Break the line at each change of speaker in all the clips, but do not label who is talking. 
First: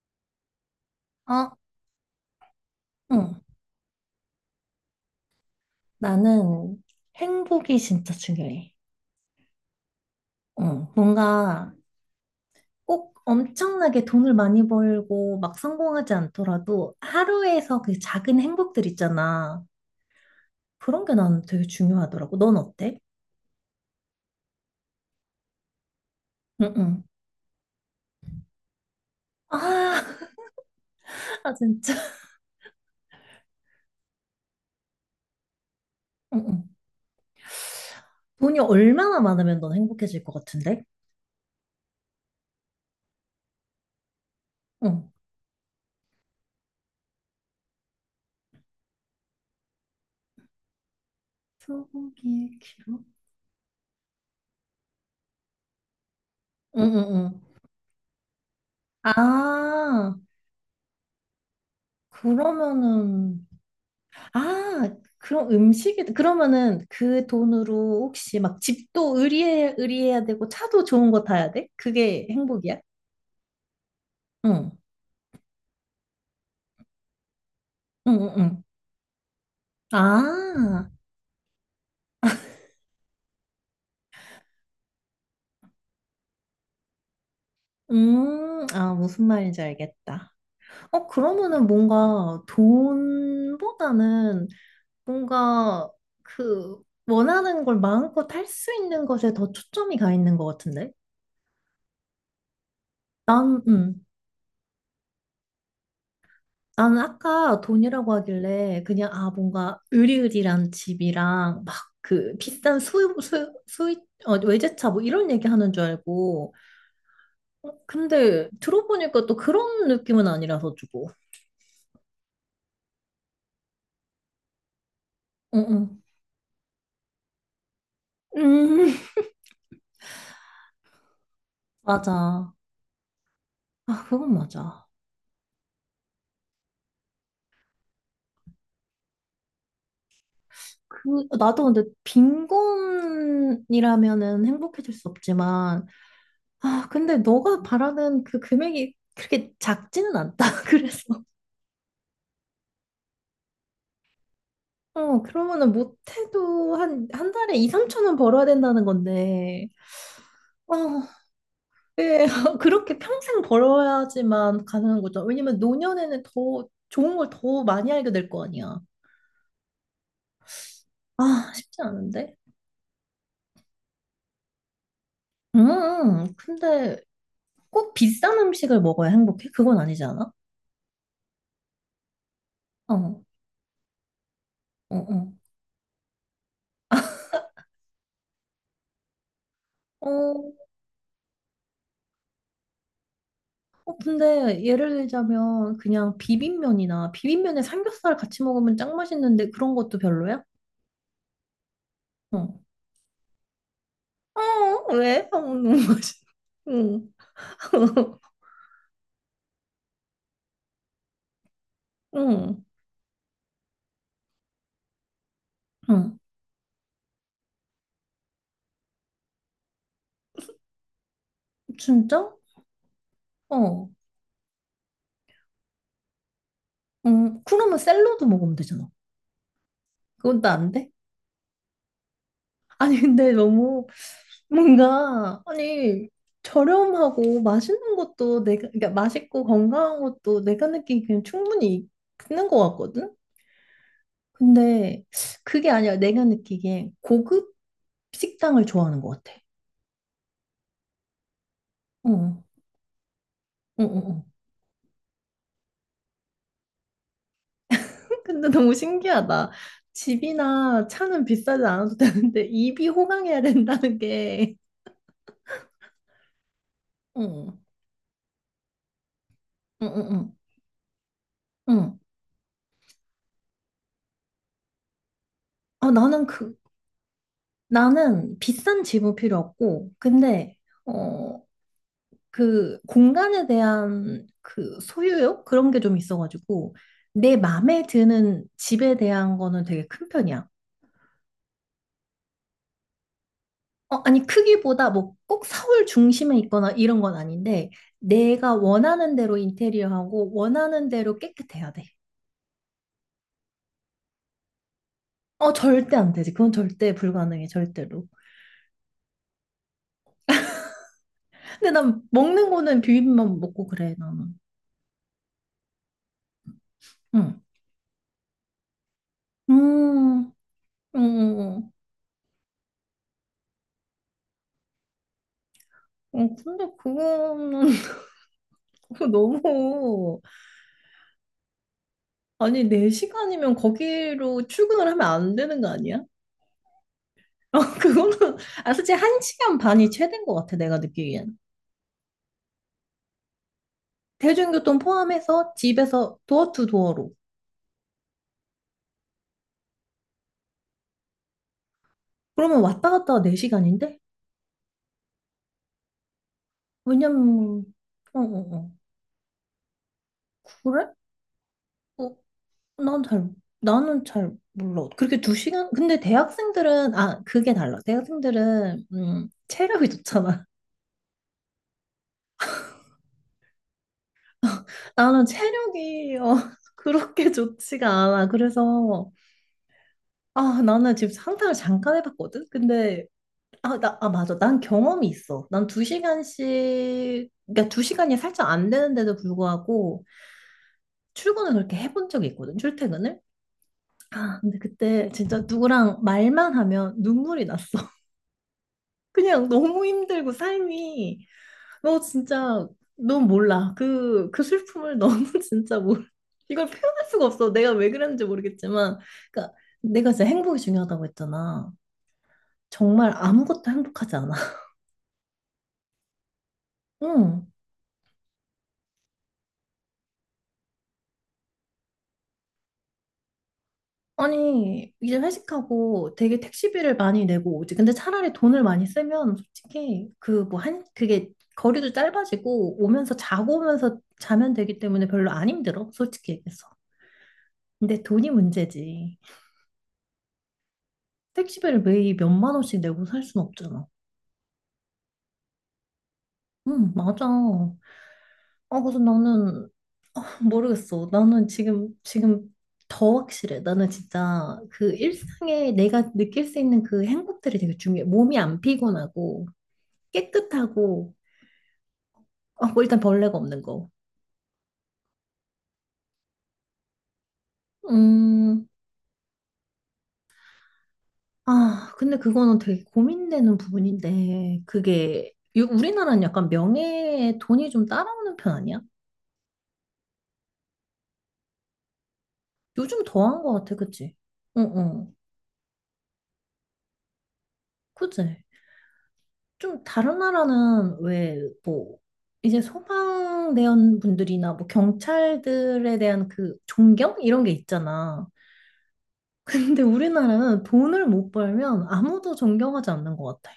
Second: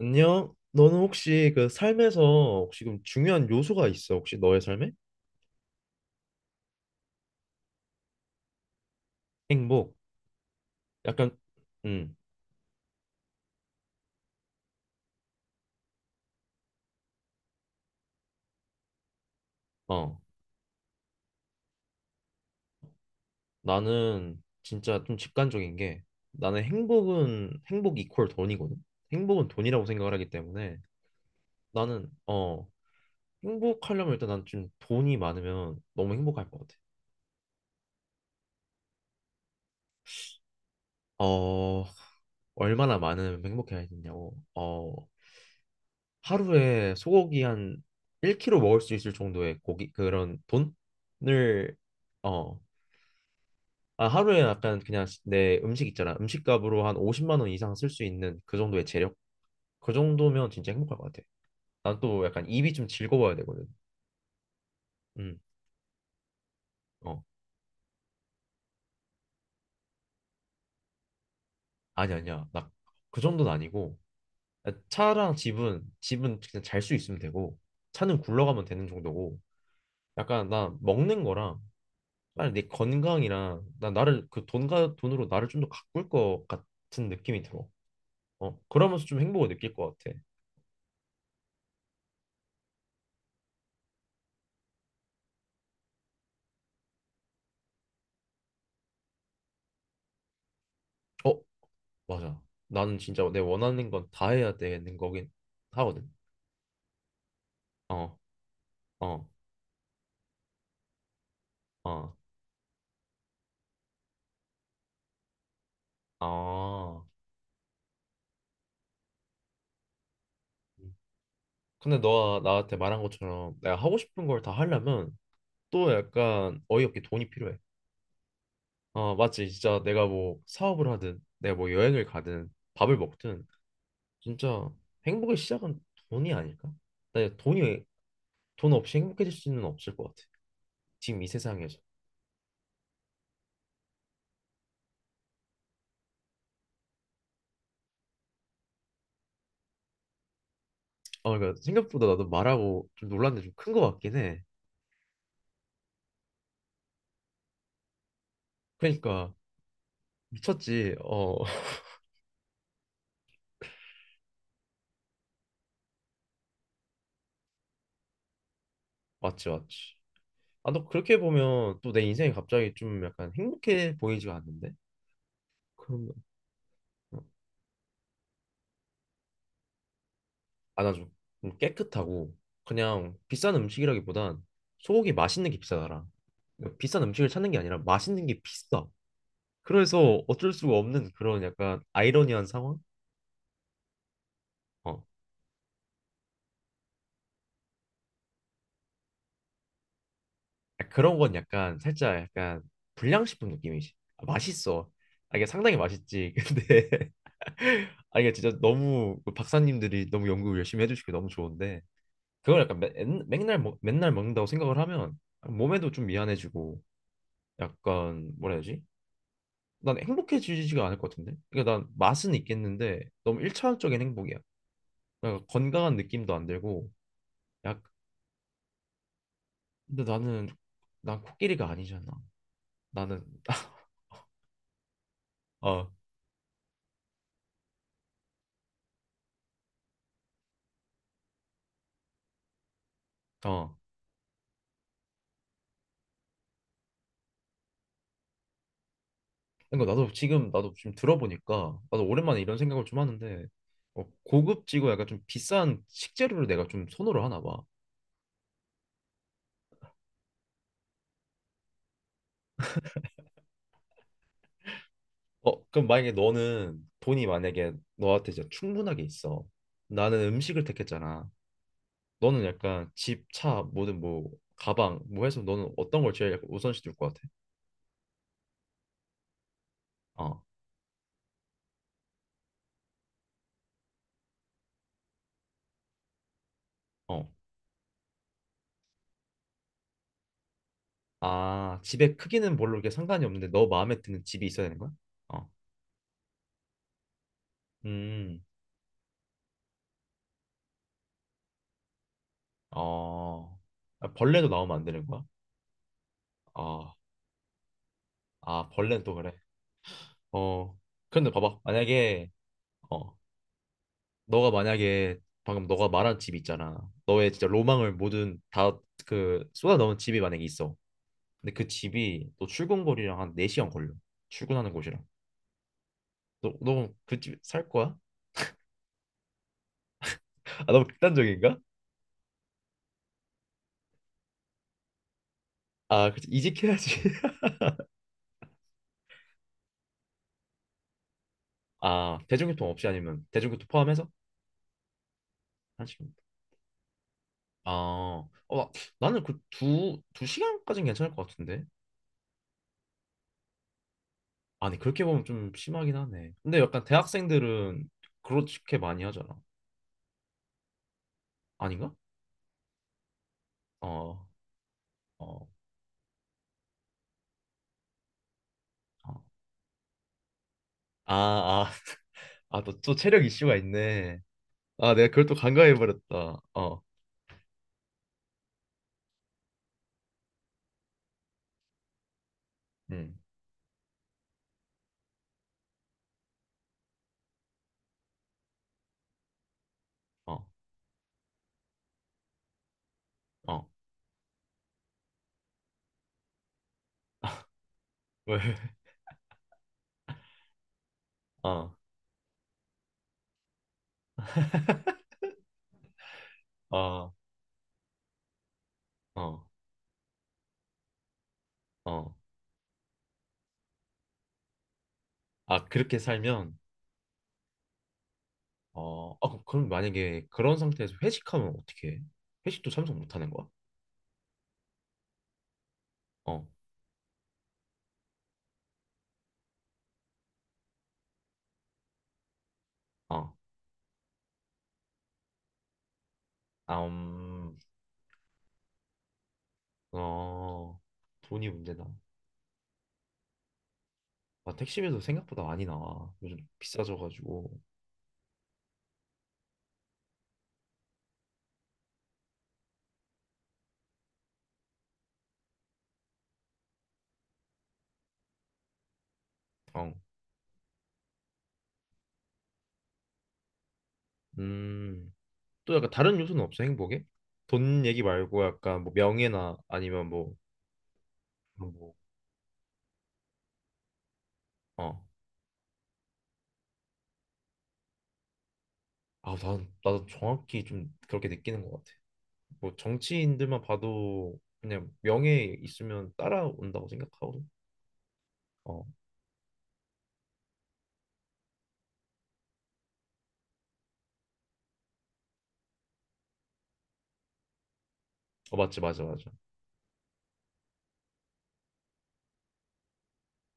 안녕. 너는 혹시
아,
그 삶에서 혹시 그럼
응.
중요한 요소가 있어? 혹시 너의 삶에?
나는 행복이 진짜 중요해.
행복.
응.
약간
뭔가
음.
꼭 엄청나게 돈을 많이 벌고 막 성공하지 않더라도 하루에서 그 작은 행복들 있잖아.
어.
그런 게 나는 되게 중요하더라고. 넌 어때?
나는 진짜 좀 직관적인 게 나는
응, 응.
행복은 행복 이퀄 돈이거든. 행복은 돈이라고
아,
생각을 하기 때문에
아, 진짜.
나는 행복하려면 일단 난 좀 돈이 많으면 너무
응,
행복할 것
응.
같아.
돈이 얼마나 많으면 넌 행복해질 것 같은데?
어, 얼마나 많으면 행복해야 되냐고.
응.
하루에 소고기 한 1kg 먹을 수 있을 정도의 고기 그런 돈을
소고기의
어,
키로?
아, 하루에 약간 그냥 내 음식 있잖아.
응,
음식값으로 한
응,
50만
응.
원 이상 쓸 수 있는 그 정도의 재력. 그
아,
정도면 진짜 행복할 것 같아. 난 또 약간 입이 좀 즐거워야
그러면은
되거든.
아,
음.
그럼 음식이, 그러면은
어.
그 돈으로 혹시 막 집도 의리해야 되고 차도 좋은 거 타야 돼?
아니
그게
아니야. 나
행복이야?
그 정도는 아니고
응,
차랑 집은 그냥 잘 수 있으면 되고
응,
차는
응, 응.
굴러가면 되는 정도고 약간 나
아,
먹는 거랑 빨리 내 건강이랑 나 나를 그 돈과 돈으로 나를 좀 더 가꿀 것 같은 느낌이 들어. 어,
아,
그러면서 좀
무슨
행복을
말인지
느낄 것 같아.
알겠다. 어, 그러면은 뭔가 돈보다는 뭔가 그 원하는 걸 마음껏 할 수 있는 것에 더 초점이 가 있는 것 같은데?
어, 맞아. 나는 진짜 내
난,
원하는
응.
건 다 해야 되는 거긴 하거든.
나는 아까 돈이라고
어,
하길래 그냥
어,
아 뭔가 으리으리한 집이랑 막
어,
그 비싼 어, 외제차 뭐 이런 얘기 하는 줄 알고
아.
어, 근데 들어보니까 또 그런 느낌은 아니라서 주고
근데 너가 나한테 말한 것처럼 내가 하고 싶은 걸 다 하려면
응응
또 약간 어이없게 돈이 필요해.
음.
어, 맞지. 진짜 내가 뭐 사업을 하든 내가 뭐 여행을
맞아
가든
아
밥을 먹든
그건
진짜
맞아
행복의 시작은 돈이 아닐까? 나 돈이 돈 없이 행복해질 수는 없을 것 같아. 지금 이
그 나도
세상에서.
근데 빈곤이라면은 행복해질 수 없지만 아 근데 너가 바라는 그 금액이 그렇게 작지는 않다 그래서
아, 그러니까 생각보다 나도 말하고 좀 놀란 게 좀 큰 것 같긴 해.
어, 그러면은 못해도 한 달에 2, 3천 원 벌어야 된다는
그러니까
건데, 어,
미쳤지. 어,
예, 그렇게 평생 벌어야지만 가능한 거죠. 왜냐면 노년에는 더 좋은 걸 더 많이 알게 될 거 아니야.
맞지, 맞지. 아, 너 그렇게
아,
보면
쉽지
또 내 인생이
않은데?
갑자기 좀 약간 행복해 보이지가 않는데? 그럼
근데 꼭 비싼 음식을 먹어야 행복해? 그건 아니지 않아?
아, 나좀 깨끗하고
어,
그냥
어,
비싼 음식이라기보단 소고기
어.
맛있는 게 비싸더라. 그러니까 비싼 음식을 찾는 게 아니라 맛있는 게 비싸. 그래서 어쩔
어,
수가 없는 그런 약간 아이러니한 상황?
어, 근데 예를
어.
들자면 그냥 비빔면이나 비빔면에 삼겹살 같이 먹으면 짱 맛있는데 그런 것도 별로야?
아, 그런 건 약간 살짝
어.
약간 불량식품 느낌이지. 아, 맛있어.
어, 왜?
아,
어,
이게 상당히
너무 맛있.
맛있지.
응.
근데 아 이게 진짜 너무 그 박사님들이 너무 연구 열심히 해주시고 너무 좋은데 그걸
응.
약간 맨날 맨날 먹는다고 생각을 하면 몸에도 좀
응.
미안해지고 약간 뭐라 해야 되지? 난 행복해지지가 않을 것 같은데. 그러니까 난 맛은
진짜?
있겠는데 너무
어.
일차원적인 행복이야. 그러니까 건강한 느낌도 안 들고
응. 그러면
약
샐러드 먹으면 되잖아.
근데
그건
나는
또 안 돼?
난 코끼리가 아니잖아.
아니,
나는
근데 너무 뭔가
어,
아니 저렴하고 맛있는 것도 내가 그러니까 맛있고 건강한 것도 내가 느끼기엔 충분히 있는 것 같거든.
어.
근데 그게 아니라 내가 느끼기엔 고급 식당을 좋아하는 것 같아.
그러니까 나도 지금 들어보니까 나도 오랜만에
어.
이런 생각을 좀 하는데
어, 어,
어,
어.
고급지고 약간 좀 비싼 식재료를 내가 좀 선호를 하나 봐.
근데 너무 신기하다. 집이나 차는 비싸지 않아도 되는데 입이 호강해야 된다는 게.
어, 그럼 만약에 너는 돈이
응,
만약에 너한테 진짜 충분하게 있어.
응, 응,
나는
응.
음식을 택했잖아.
응.
너는 약간 집, 차, 뭐든 뭐 가방 뭐 해서 너는
아,
어떤 걸
나는
제일 약간
그
우선시 둘 것 같아?
나는 비싼 집은 필요 없고,
어,
근데 어 그 공간에 대한 그 소유욕 그런 게 좀 있어가지고
어.
내 마음에 드는 집에 대한 거는 되게 큰 편이야.
아, 집의 크기는 별로 이렇게 상관이 없는데 너
어,
마음에 드는
아니
집이 있어야 되는
크기보다
거야?
뭐 꼭
어,
서울 중심에 있거나 이런 건 아닌데
음,
내가 원하는 대로 인테리어하고 원하는 대로 깨끗해야 돼.
어, 아, 벌레도 나오면 안 되는 거야?
어, 절대 안 되지. 그건 절대
아.
불가능해, 절대로.
아, 벌레는 또 그래. 어. 근데 봐봐.
근데 난
만약에,
먹는 거는
어,
비빔밥 먹고 그래, 나는.
너가 만약에 방금 너가 말한 집 있잖아. 너의
응.
진짜 로망을 모든 다 그 쏟아 넣은 집이
음,
만약에 있어. 근데 그
어,
집이 너 출근거리랑 한 4시간 걸려. 출근하는 곳이랑.
어, 근데
너그 집
그거는
살 거야?
그거 너무,
아, 너무 극단적인가?
아니, 네 시간이면 거기로 출근을 하면 안 되는 거 아니야?
아, 그치. 이직해야지.
어, 그거는, 아, 솔직히 한 시간 반이 최대인 것 같아, 내가 느끼기엔.
아, 대중교통 없이 아니면 대중교통 포함해서?
대중교통 포함해서
1시간.
집에서 도어 투 도어로.
아, 나는 그 두 시간까지는 괜찮을 것 같은데.
그러면 왔다 갔다 네 시간인데
아니 그렇게 보면 좀 심하긴 하네. 근데 약간
왜냐면,
대학생들은
어, 어, 어.
그렇게 많이 하잖아.
그래?
아닌가?
어, 난 잘, 나는
어,
잘 몰라. 그렇게 두
어,
시간? 근데 대학생들은, 아, 그게 달라. 대학생들은,
어.
체력이 좋잖아.
아, 아, 아, 또, 또 체력 이슈가 있네. 아, 내가 그걸
나는
또 간과해
체력이, 어,
버렸다. 어,
그렇게 좋지가 않아. 그래서, 아, 나는 지금 상상을 잠깐 해봤거든? 근데,
음,
아, 나, 아, 맞아. 난 경험이 있어. 난 두 시간씩, 그러니까 두 시간이 살짝 안 되는데도 불구하고,
어,
출근을 그렇게 해본 적이 있거든, 출퇴근을.
어,
아, 근데 그때 진짜 누구랑 말만 하면 눈물이 났어.
왜?
그냥 너무 힘들고 삶이
어,
너 진짜 넌 몰라 그 슬픔을 너무 진짜 모 이걸 표현할
어,
수가 없어 내가 왜 그랬는지 모르겠지만
어,
그러니까 내가 진짜 행복이 중요하다고 했잖아
어.
정말 아무것도 행복하지 않아
아, 그렇게 살면,
응
어, 아, 그럼 만약에 그런 상태에서 회식하면 어떻게 해? 회식도 참석 못 하는 거야?
아니 이제 회식하고 되게
어,
택시비를 많이 내고 오지 근데 차라리 돈을 많이 쓰면 솔직히 그 뭐 한 그게 거리도 짧아지고 오면서
어,
자고 오면서 자면 되기 때문에 별로 안 힘들어 솔직히 얘기해서
아,
근데 돈이 문제지
어, 돈이
택시비를
문제다.
매일 몇만 원씩 내고 살 순 없잖아.
아, 택시비도 생각보다 많이 나와. 요즘
응, 맞아.
비싸져가지고.
아, 그래서 나는 모르겠어. 나는 지금 더 확실해. 나는 진짜 그 일상에 내가 느낄 수 있는 그 행복들이 되게 중요해. 몸이 안 피곤하고,
어.
깨끗하고, 아, 뭐 일단 벌레가 없는 거.
음. 또 약간 다른 요소는 없어, 행복에? 돈 얘기 말고
음,
약간 뭐 명예나 아니면 뭐, 그런
아,
뭐,
근데 그거는 되게 고민되는 부분인데,
어.
그게, 우리나라는 약간 명예에 돈이 좀 따라오는 편 아니야?
아, 나도 정확히 좀 그렇게 느끼는 것 같아. 뭐
요즘 더한 것
정치인들만
같아, 그치?
봐도
응,
그냥
응.
명예 있으면 따라온다고 생각하거든.
그치?
어.
좀 다른 나라는 왜 뭐 이제 소방대원 분들이나 뭐 경찰들에 대한 그 존경 이런 게 있잖아.
어, 맞지, 맞아, 맞아.
근데 우리나라는 돈을 못 벌면 아무도 존경하지 않는 것 같아.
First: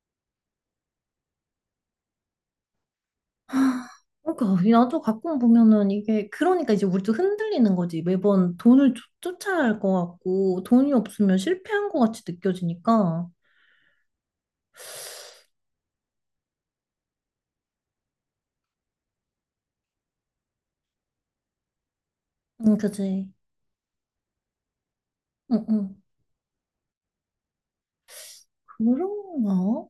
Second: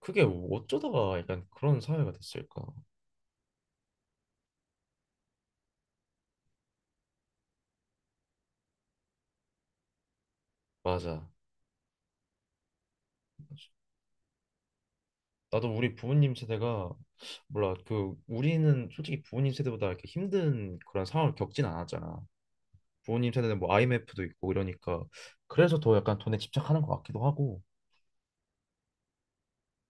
그게 어쩌다가 약간 그런 사회가 됐을까?
하, 그러니까 나도 가끔 보면은 이게 그러니까 이제 우리도 흔들리는 거지. 매번 돈을 쫓아야 할 것 같고 돈이
맞아.
없으면 실패한 것 같이 느껴지니까.
나도 우리 부모님 세대가 몰라 그 우리는 솔직히 부모님 세대보다 이렇게 힘든 그런 상황을 겪진 않았잖아.
응, 그지.
부모님 세대는 뭐 IMF도 있고 이러니까
응,
그래서 더
응.
약간 돈에 집착하는 것 같기도 하고.
그런가?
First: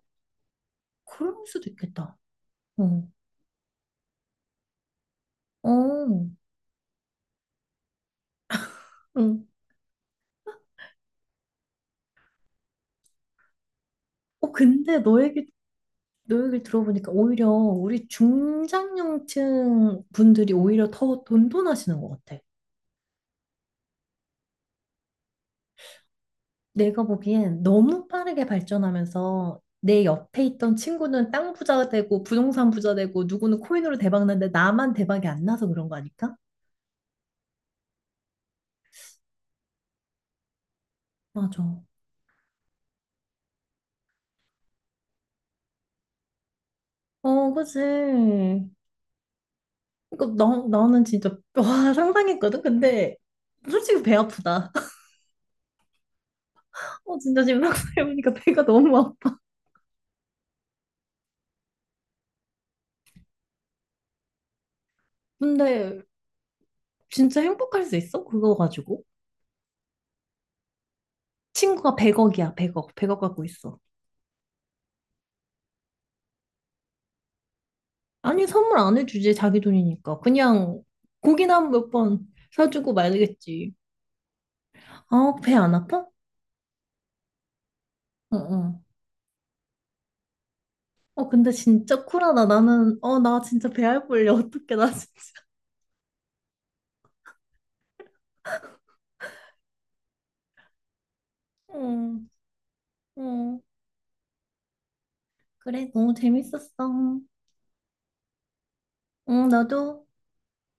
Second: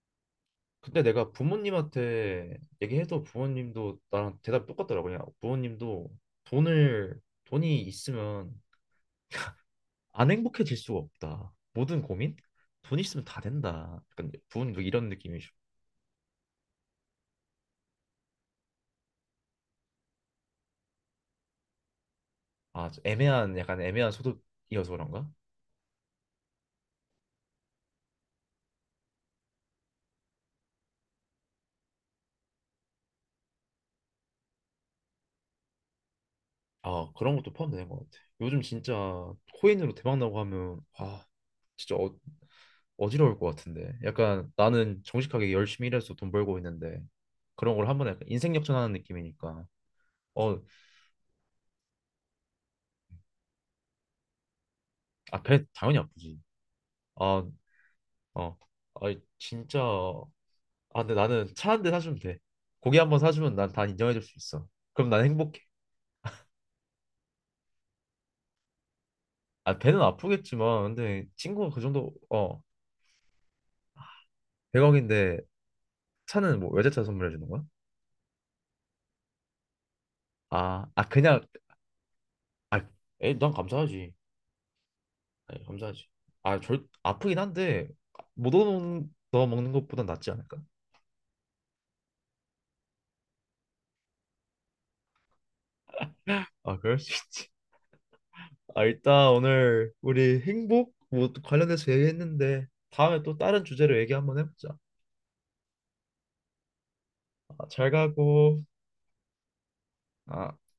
근데 내가
그럴 수도 있겠다.
부모님한테
응.
얘기해도 부모님도 나랑 대답이 똑같더라고. 그냥
어.
부모님도 돈을 돈이 있으면
응.
안 행복해질 수가 없다. 모든 고민 돈 있으면 다 된다. 약간
어,
부모님도
근데
이런 느낌이죠.
너 얘기 들어보니까 오히려 우리 중장년층 분들이 오히려 더 돈돈하시는 것 같아.
아 애매한 약간 애매한 소득이어서 그런가?
내가 보기엔 너무 빠르게 발전하면서 내 옆에 있던 친구는 땅 부자 되고 부동산 부자 되고 누구는 코인으로 대박 났는데 나만 대박이 안 나서 그런 거 아닐까?
아, 그런 것도 포함되는 것 같아. 요즘 진짜 코인으로 대박 나고 하면 아,
맞아.
진짜 어지러울 것 같은데. 약간 나는 정직하게 열심히 일해서 돈 벌고 있는데
어,
그런
그지.
걸 한 번에 약간 인생 역전하는 느낌이니까.
그러니까
어,
나는 진짜 와, 상상했거든. 근데 솔직히 배 아프다.
아, 배 당연히 아프지.
어,
아,
진짜 지금 막상 해보니까
어,
배가 너무
아,
아파.
진짜. 아, 근데 나는 차 1대 사주면 돼. 고기 한 번 사주면 난 다 인정해줄 수 있어. 그럼 난 행복해.
근데 진짜 행복할 수 있어? 그거 가지고?
아, 배는 아프겠지만, 근데 친구가 그
친구가
정도,
100억이야, 100억. 100억 갖고 있어.
100억인데 차는 뭐 외제차 선물해 주는 거야?
아니, 선물 안 해주지, 자기 돈이니까. 그냥
아, 아 그냥
고기나 몇 번
아,
사주고
에이, 난
말겠지.
감사하지.
아, 배
아니,
안 아파?
감사하지. 아, 절 아프긴 한데
어,
못
어.
얻어 먹는 것보단 낫지 않을까?
어, 근데 진짜 쿨하다. 나는, 어, 나 진짜 배 알뿔려. 어떡해, 나 진짜.
아, 그럴 수 있지. 아, 일단 오늘 우리 행복 뭐 관련해서
응,
얘기했는데 다음에 또
응.
다른 주제로 얘기 한번 해보자.
그래, 너무 재밌었어.
아, 잘 가고.
응, 나도.
아.